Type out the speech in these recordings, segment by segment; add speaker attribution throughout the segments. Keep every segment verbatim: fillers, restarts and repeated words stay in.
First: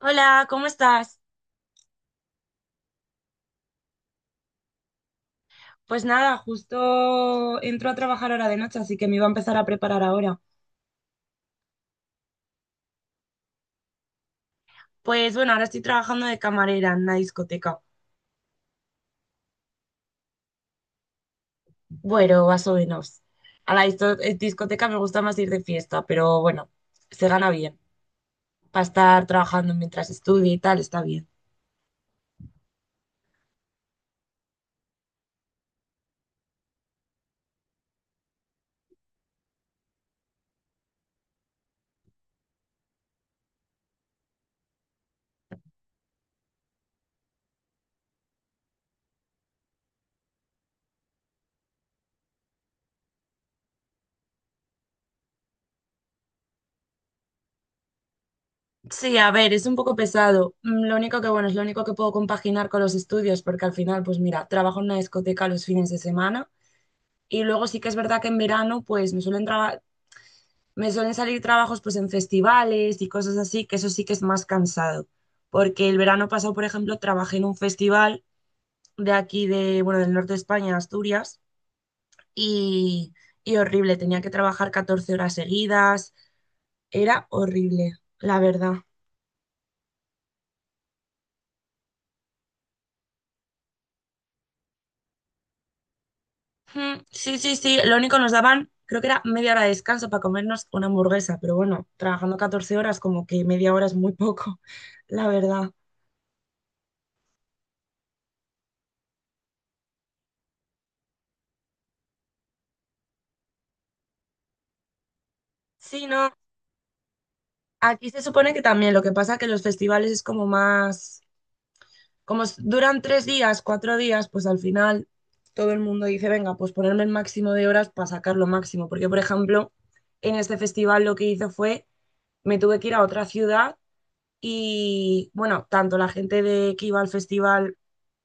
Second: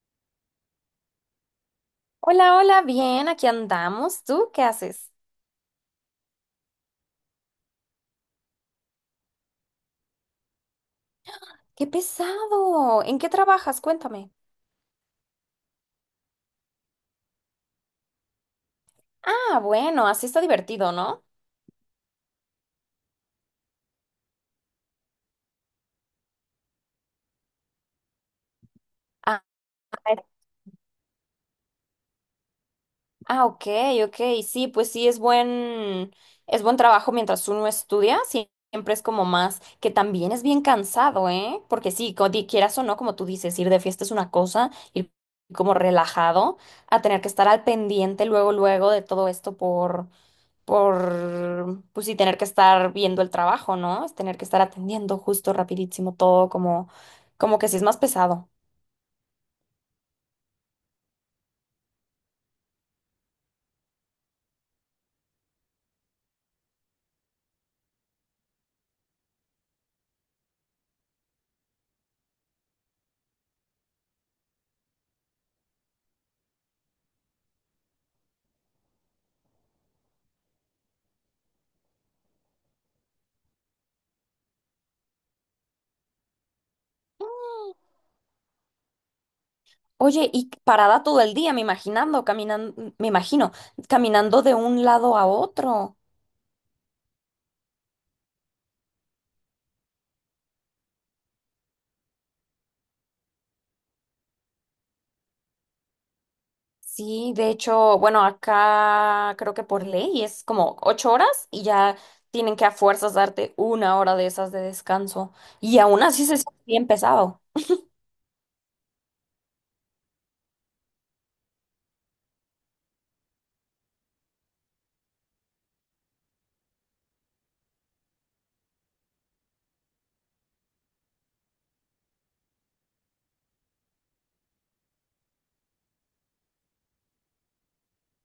Speaker 1: Hola, ¿cómo estás?
Speaker 2: Hola, hola, bien, aquí andamos. ¿Tú qué haces?
Speaker 1: Pues nada, justo entro a trabajar ahora de noche, así que me iba a empezar a preparar ahora.
Speaker 2: ¡Qué pesado! ¿En qué trabajas? Cuéntame.
Speaker 1: Pues bueno, ahora estoy trabajando de camarera en una discoteca.
Speaker 2: Ah, bueno, así está divertido, ¿no?
Speaker 1: Bueno, más o menos. A la disto- eh, discoteca me gusta más ir de fiesta, pero bueno, se gana bien. Para estar
Speaker 2: Ah,
Speaker 1: trabajando mientras
Speaker 2: es-
Speaker 1: estudio y tal, está bien.
Speaker 2: ah, ok, ok, sí, pues sí, es buen, es buen trabajo mientras uno estudia, sí, siempre es como más, que también es bien cansado, ¿eh? Porque sí, co- di- quieras o no, como tú dices, ir de fiesta es una cosa, ir como relajado, a tener que estar al pendiente luego, luego de todo esto por por, pues sí, tener que estar viendo el trabajo, ¿no? Es tener que estar atendiendo justo, rapidísimo, todo como, como que sí es más pesado.
Speaker 1: Sí, a ver, es un poco pesado. Mm, Lo único que bueno, es lo único que puedo compaginar con los estudios, porque al final, pues mira, trabajo en una discoteca los fines de semana. Y luego sí que es verdad que en verano, pues me suelen Me suelen salir trabajos pues en festivales y cosas así, que eso sí que es más cansado, porque el verano pasado, por ejemplo, trabajé en un festival de aquí de, bueno, del norte de España, Asturias, y, y horrible, tenía que trabajar catorce horas seguidas, era
Speaker 2: Mm.
Speaker 1: horrible, la verdad.
Speaker 2: Oye, y parada todo el día, me imaginando, caminando, me imagino, caminando de un lado a otro.
Speaker 1: Mm, Sí, sí, sí, lo único nos daban, creo que era media hora de descanso para comernos una hamburguesa, pero bueno, trabajando catorce horas como que media hora es muy poco, la verdad.
Speaker 2: Sí, de hecho, bueno, acá creo que por ley es como ocho horas y ya tienen que a fuerzas darte una hora de esas de descanso. Y aún
Speaker 1: Sí,
Speaker 2: así
Speaker 1: no,
Speaker 2: se siente bien pesado.
Speaker 1: aquí se supone que también, lo que pasa es que los festivales es como más, como s- duran tres días, cuatro días, pues al final todo el mundo dice, venga, pues ponerme el máximo de horas para sacar lo máximo. Porque, por ejemplo, en este festival lo que hice fue, me tuve que ir a otra ciudad y, bueno, tanto la gente de que iba al festival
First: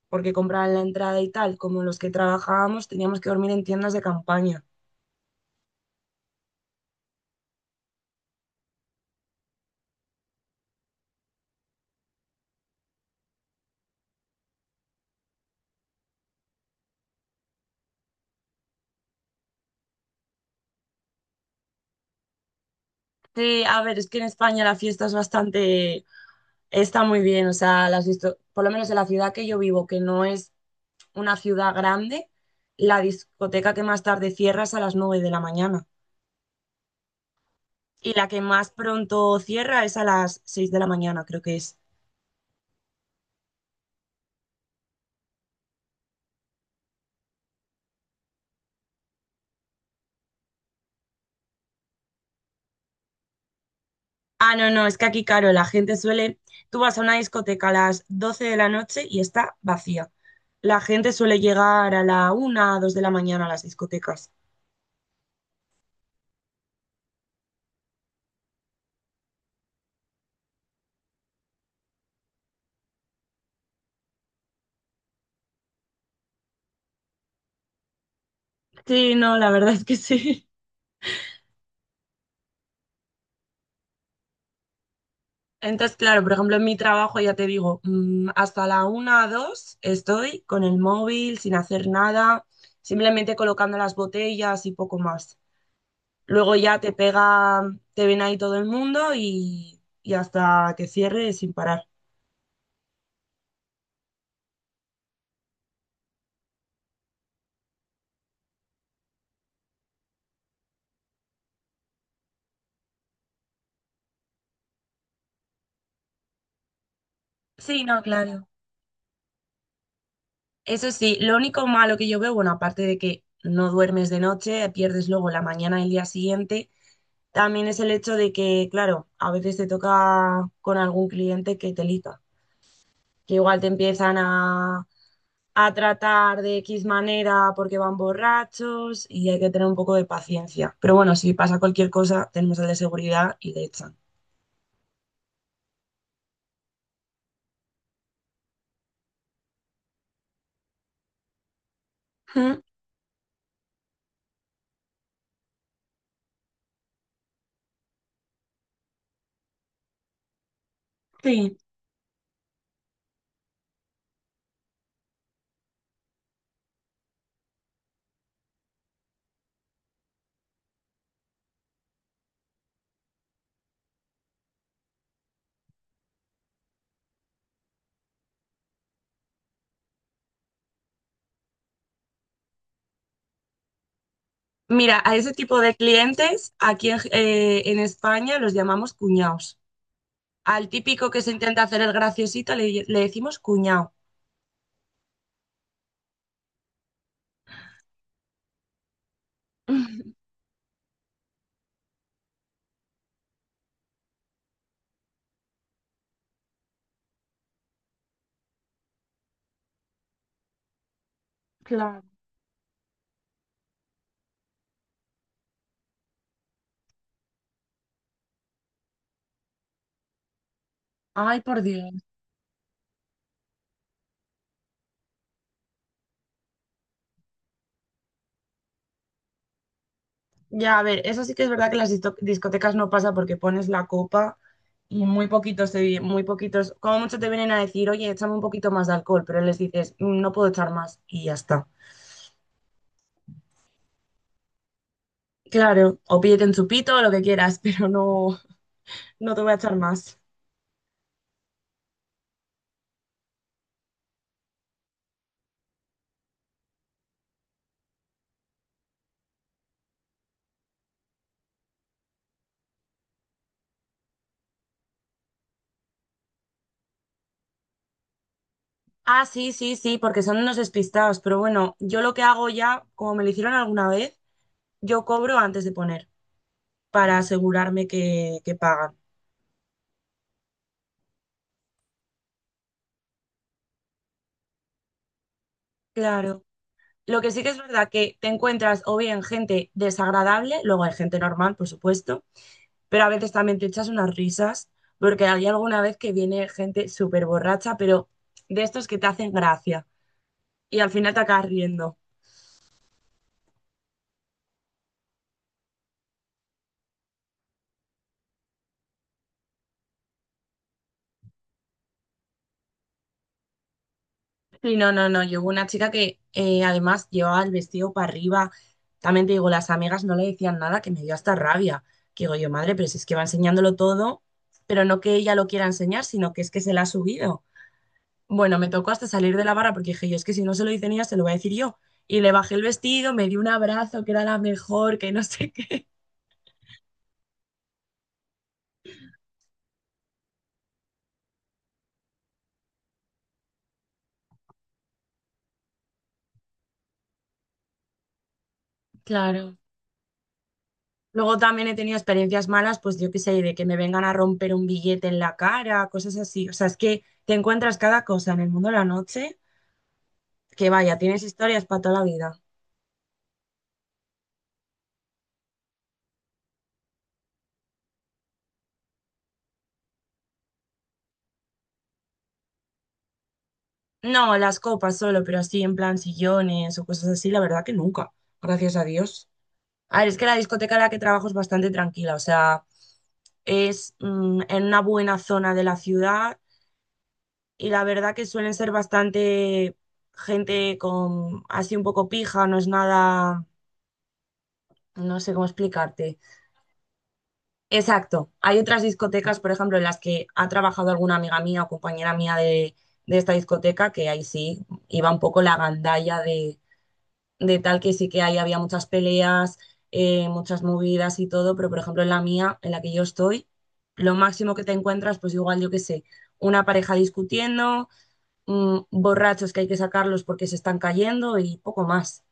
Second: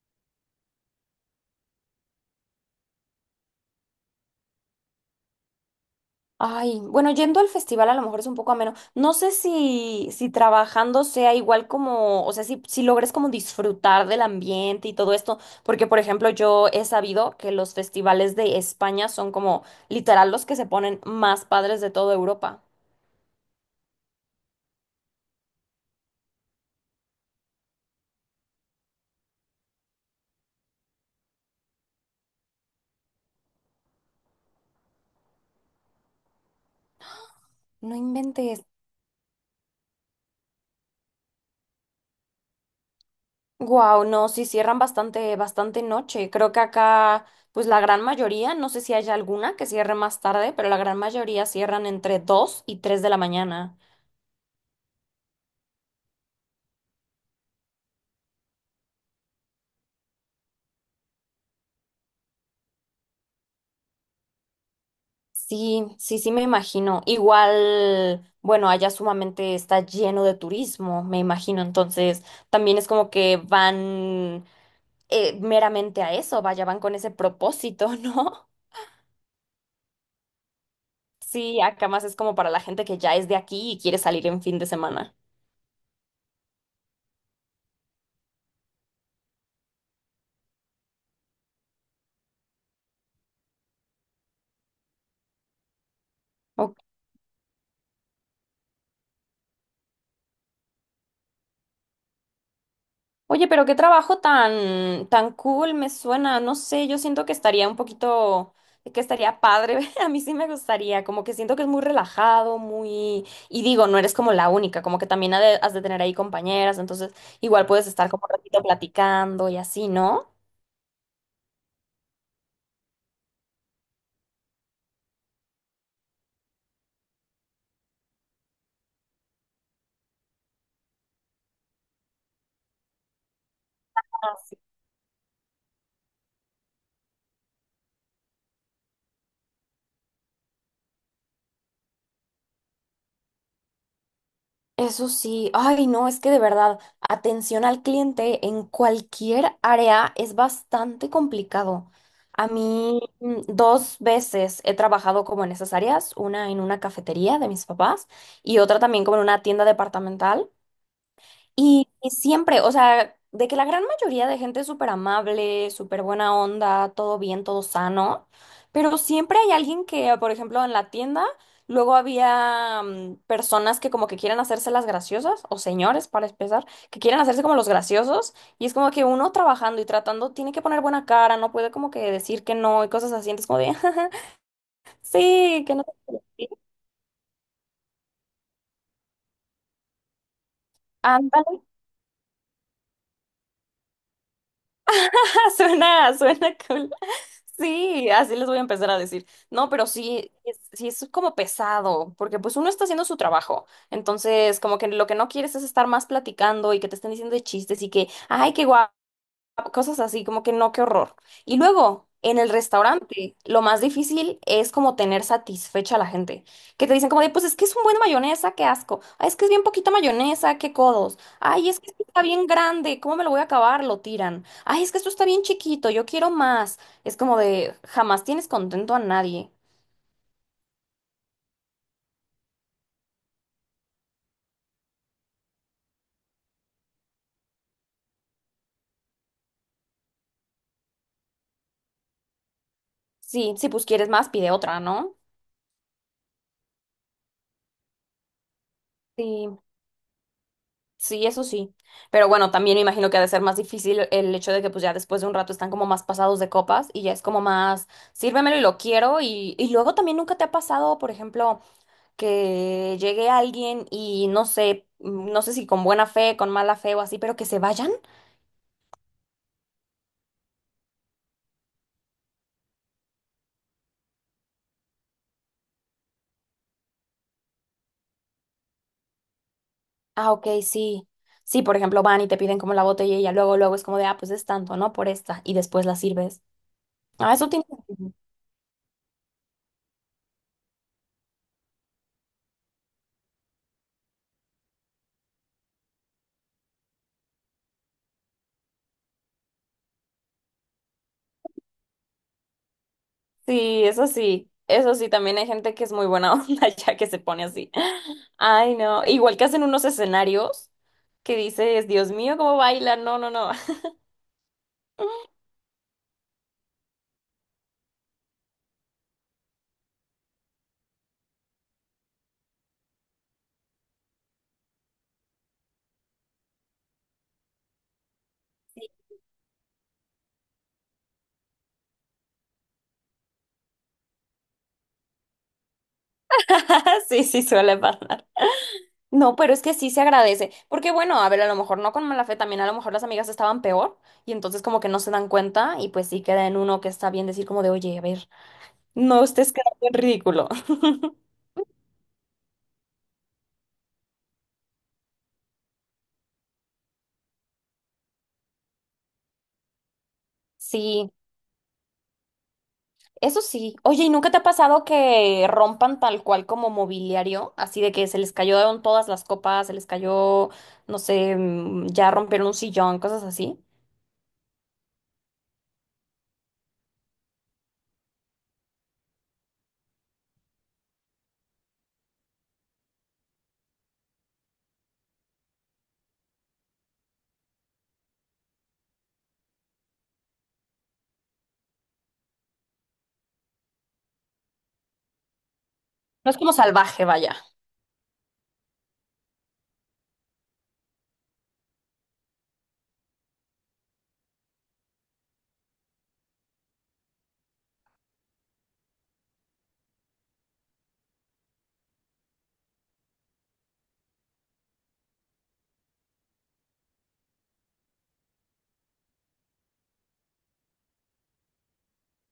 Speaker 1: porque compraban la entrada y tal, como los que trabajábamos, teníamos que dormir en tiendas de campaña.
Speaker 2: Ay, bueno, yendo al festival a lo mejor es un poco ameno. No sé si, si trabajando sea igual como, o sea, si, si logres como disfrutar del ambiente y todo esto, porque por ejemplo yo he sabido que los festivales de España son como literal los que se ponen más padres de toda Europa.
Speaker 1: Sí, a ver, es que en España la fiesta es bastante. Está muy bien, o sea, las disto- por lo menos en la ciudad que yo vivo, que no es una ciudad grande, la discoteca que más tarde cierra es a las nueve de la mañana,
Speaker 2: No
Speaker 1: y la que
Speaker 2: inventes.
Speaker 1: más pronto cierra es a las seis de la mañana, creo que es.
Speaker 2: Wow, no, sí cierran bastante, bastante noche. Creo que acá, pues la gran mayoría, no sé si haya alguna que cierre más tarde, pero la gran mayoría cierran entre dos y tres de la mañana.
Speaker 1: Ah, no, no, es que aquí, claro, la gente suele, tú vas a una discoteca a las doce de la noche y está vacía. La gente suele llegar a la una, dos de la mañana a las discotecas.
Speaker 2: Sí, sí, sí me imagino. Igual, bueno, allá sumamente está lleno de turismo, me imagino. Entonces, también es como que van eh, meramente a eso, vaya, van con ese propósito, ¿no?
Speaker 1: Sí, no, la verdad es que sí.
Speaker 2: Sí, acá más es como para la gente que ya es de aquí y quiere salir en fin de semana.
Speaker 1: Entonces, claro, por ejemplo, en mi trabajo ya te digo, mm, hasta la una, dos estoy con el móvil, sin hacer nada, simplemente colocando las botellas y poco más. Luego ya te pega, te ven ahí todo el mundo y, y hasta que cierre sin parar.
Speaker 2: Oye, pero qué trabajo tan, tan cool me suena. No sé, yo siento que estaría un poquito, que estaría padre. A mí sí me gustaría, como que siento que es muy relajado, muy... Y digo, no eres como la única, como que también ha de- has de tener ahí compañeras, entonces igual
Speaker 1: Sí,
Speaker 2: puedes
Speaker 1: no,
Speaker 2: estar como un
Speaker 1: claro.
Speaker 2: ratito platicando y así, ¿no?
Speaker 1: Eso sí, lo único malo que yo veo, bueno, aparte de que no duermes de noche, pierdes luego la mañana y el día siguiente, también es el hecho de que, claro, a veces te toca con algún cliente que te lita. Que igual te empiezan a, a tratar de X manera porque van borrachos y hay que tener un poco de paciencia. Pero bueno, si pasa cualquier cosa, tenemos el de seguridad y le echan.
Speaker 2: Eso sí, ay no, es que de verdad, atención al cliente en cualquier área es bastante complicado. A
Speaker 1: Ujú,
Speaker 2: mí mm, dos veces he trabajado como en esas áreas, una en una cafetería de mis papás y otra también como en una tienda departamental.
Speaker 1: sí.
Speaker 2: Y, y siempre, o sea, de que la gran mayoría de gente es súper amable, súper buena onda, todo bien, todo sano, pero siempre hay alguien que, por ejemplo, en la tienda, luego había mm, personas que como que quieren hacerse las graciosas, o señores, para empezar, que quieren hacerse como los graciosos, y es como que uno trabajando y tratando tiene que poner buena cara, no puede como que decir que no y cosas así, entonces como de,
Speaker 1: Mira, a ese tipo
Speaker 2: sí,
Speaker 1: de
Speaker 2: que no
Speaker 1: clientes aquí en, eh, en España los llamamos cuñados. Al típico que se intenta
Speaker 2: te...
Speaker 1: hacer el graciosito le, le decimos cuñado.
Speaker 2: Suena, suena cool. Sí, así les voy a empezar a decir. No, pero sí, es- sí es como pesado, porque pues uno está haciendo su trabajo. Entonces, como que lo que no quieres es estar más platicando y que te estén diciendo de chistes y que, ay, qué guay cosas así, como que no, qué horror. Y
Speaker 1: Claro.
Speaker 2: luego, en el restaurante, lo más difícil es como tener satisfecha a la gente, que te dicen como de, pues es que es un buen de mayonesa, qué asco, ay, es que es bien poquita mayonesa, qué codos,
Speaker 1: Ay, por
Speaker 2: ay, es que
Speaker 1: Dios.
Speaker 2: esto está bien grande, ¿cómo me lo voy a acabar? Lo tiran, ay, es que esto está bien chiquito, yo quiero más. Es como de, jamás tienes contento a nadie.
Speaker 1: Ya, a ver, eso sí que es verdad que en las disto- discotecas no pasa porque pones la copa y muy poquitos te vi- muy poquitos, como mucho te vienen a decir, oye, échame un poquito más de alcohol, pero les dices, "Mm, no puedo echar más y ya está.
Speaker 2: Sí, si pues quieres más, pide otra, ¿no?
Speaker 1: Claro, o pídete un chupito o lo que quieras, pero no, no te voy a
Speaker 2: Sí.
Speaker 1: echar más.
Speaker 2: Sí, eso sí. Pero bueno, también me imagino que ha de ser más difícil el hecho de que pues ya después de un rato están como más pasados de copas y ya es como más, sírvemelo y lo quiero. Y, y luego también nunca te ha pasado, por ejemplo, que llegue alguien y no sé, mm, no sé si con buena fe, con mala fe o así, pero que se vayan.
Speaker 1: Ah, sí, sí, sí, porque son unos despistados, pero bueno, yo lo que hago ya, como me lo hicieron alguna vez, yo cobro antes de poner para asegurarme que, que pagan.
Speaker 2: Ah, ok, sí. Sí, por ejemplo, van y te piden como la botella y ya luego, luego es como de, ah, pues es tanto, ¿no? Por esta. Y después la sirves.
Speaker 1: Claro. Lo que
Speaker 2: Ah,
Speaker 1: sí que
Speaker 2: eso
Speaker 1: es
Speaker 2: tiene
Speaker 1: verdad
Speaker 2: sentido.
Speaker 1: que te encuentras o bien gente desagradable, luego hay gente normal, por supuesto, pero a veces también te echas unas risas, porque hay alguna vez que viene gente súper borracha, pero de estos que te hacen gracia y al final te acabas riendo.
Speaker 2: Sí, eso sí, eso sí, también hay gente que es muy buena onda ya que se pone así. Ay, no, igual que hacen unos escenarios que dices, Dios mío, cómo baila, no, no, no.
Speaker 1: Sí, no, no, no, yo hubo una chica que eh, además llevaba el vestido para arriba, también te digo, las amigas no le decían nada, que me dio hasta rabia, que digo yo, madre, pero si es que va enseñándolo todo, pero no que ella lo quiera enseñar, sino que es que se la ha subido. Bueno, me tocó hasta salir de la barra porque dije, yo es que si no se lo dicen ellas, se lo voy a decir yo. Y le bajé el vestido, me dio un abrazo, que era la mejor, que no sé qué.
Speaker 2: Sí, sí, suele pasar. No, pero es que sí se agradece, porque bueno, a ver, a lo mejor no con mala fe, también a lo mejor las amigas estaban peor y entonces como que no se dan cuenta y pues sí queda en uno que está bien decir como de, oye, a ver, no estés
Speaker 1: Claro.
Speaker 2: quedando en ridículo.
Speaker 1: Luego también he tenido experiencias malas, pues yo qué sé, de que me vengan a romper un billete en la cara, cosas así. O sea, es que te encuentras cada cosa en el mundo de la noche, que vaya,
Speaker 2: Sí.
Speaker 1: tienes historias para toda la vida.
Speaker 2: Eso sí. Oye, ¿y nunca te ha pasado que rompan tal cual como mobiliario? Así de que se les cayeron todas las copas, se les cayó, no sé, mm, ya rompieron un sillón, cosas así.
Speaker 1: No, las copas solo, pero así en plan sillones o cosas así, la verdad que nunca, gracias a Dios. A ver, es que la discoteca en la que trabajo es bastante tranquila, o sea, es mm, en una buena zona de la ciudad y la verdad que suelen ser bastante gente con así un poco pija, no es nada, no sé cómo explicarte.
Speaker 2: No es como salvaje, vaya.
Speaker 1: Exacto, hay otras discotecas, por ejemplo, en las que ha trabajado alguna amiga mía o compañera mía de, de esta discoteca, que ahí sí iba un poco la gandalla de, de tal que sí que ahí había muchas peleas, eh, muchas movidas y todo, pero por ejemplo en la mía, en la que yo estoy, lo máximo que te encuentras, pues igual yo qué sé, una pareja discutiendo, mm, borrachos que hay que sacarlos porque se están cayendo y poco más.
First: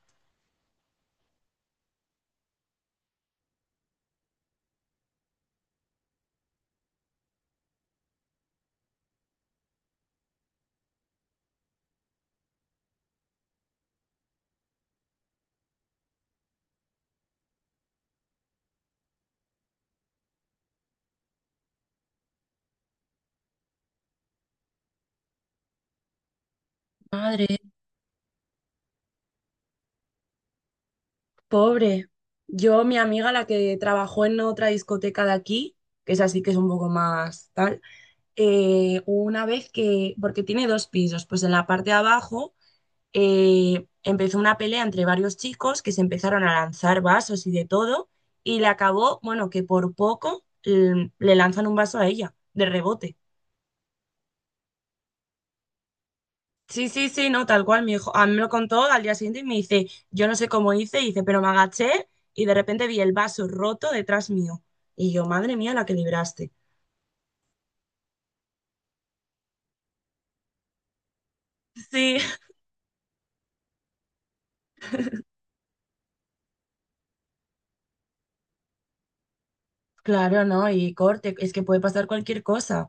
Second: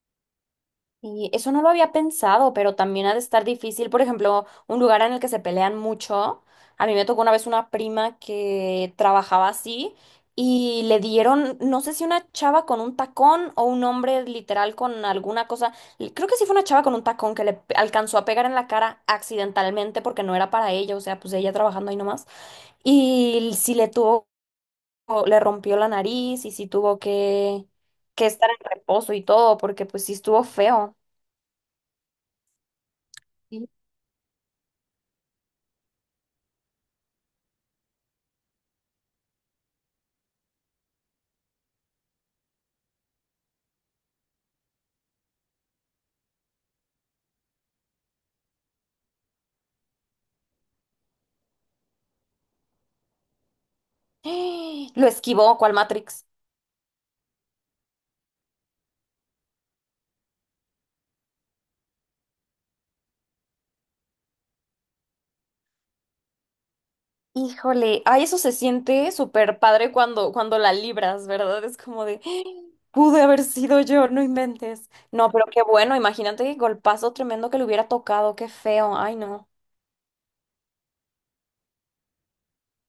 Speaker 2: Y eso no lo había pensado, pero también ha de estar difícil. Por ejemplo, un lugar en el que se pelean mucho. A mí me tocó una vez una prima que trabajaba así y le dieron, no sé si una chava con un tacón o un hombre literal con alguna cosa. l- Creo que sí fue una chava con un tacón que le pe- alcanzó a pegar en la cara accidentalmente porque no era para ella, o sea, pues ella trabajando ahí nomás. Y sí le tuvo, le rompió la nariz y sí tuvo
Speaker 1: Madre,
Speaker 2: que, que estar en reposo y todo porque pues sí estuvo feo.
Speaker 1: pobre. Yo, mi amiga, la que trabajó en otra discoteca de aquí, que es así que es un poco más tal, eh, una vez que, porque tiene dos pisos, pues en la parte de abajo eh, empezó una pelea entre varios chicos que se empezaron a lanzar vasos y de todo, y le acabó, bueno, que por poco l- le lanzan un vaso a ella, de rebote.
Speaker 2: Lo esquivó, ¿cuál Matrix.
Speaker 1: Sí, sí, sí, no, tal cual, mi hijo, a mí me lo contó al día siguiente y me dice, yo no sé cómo hice, y dice, pero me agaché y de repente vi el vaso roto detrás mío. Y yo, madre mía, la que libraste.
Speaker 2: Híjole, ay, eso se siente súper padre cuando, cuando la libras, ¿verdad? Es como
Speaker 1: Sí,
Speaker 2: de, pude haber sido yo, no inventes. No, pero qué bueno, imagínate qué golpazo tremendo que le hubiera tocado, qué feo, ay, no.
Speaker 1: claro, no, y corte, es que puede pasar cualquier cosa.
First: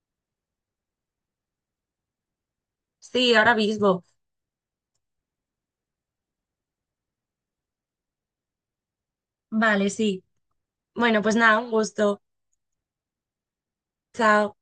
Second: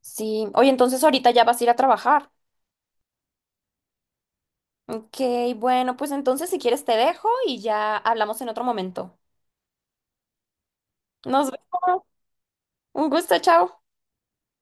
Speaker 2: Sí, oye, entonces ahorita ya vas a ir a trabajar.
Speaker 1: Sí, ahora mismo.
Speaker 2: Ok, bueno, pues entonces si quieres te dejo y ya hablamos en otro momento.
Speaker 1: Vale, sí. Bueno, pues
Speaker 2: Nos
Speaker 1: nada, un
Speaker 2: vemos.
Speaker 1: gusto.
Speaker 2: Un gusto, chao.
Speaker 1: Chao.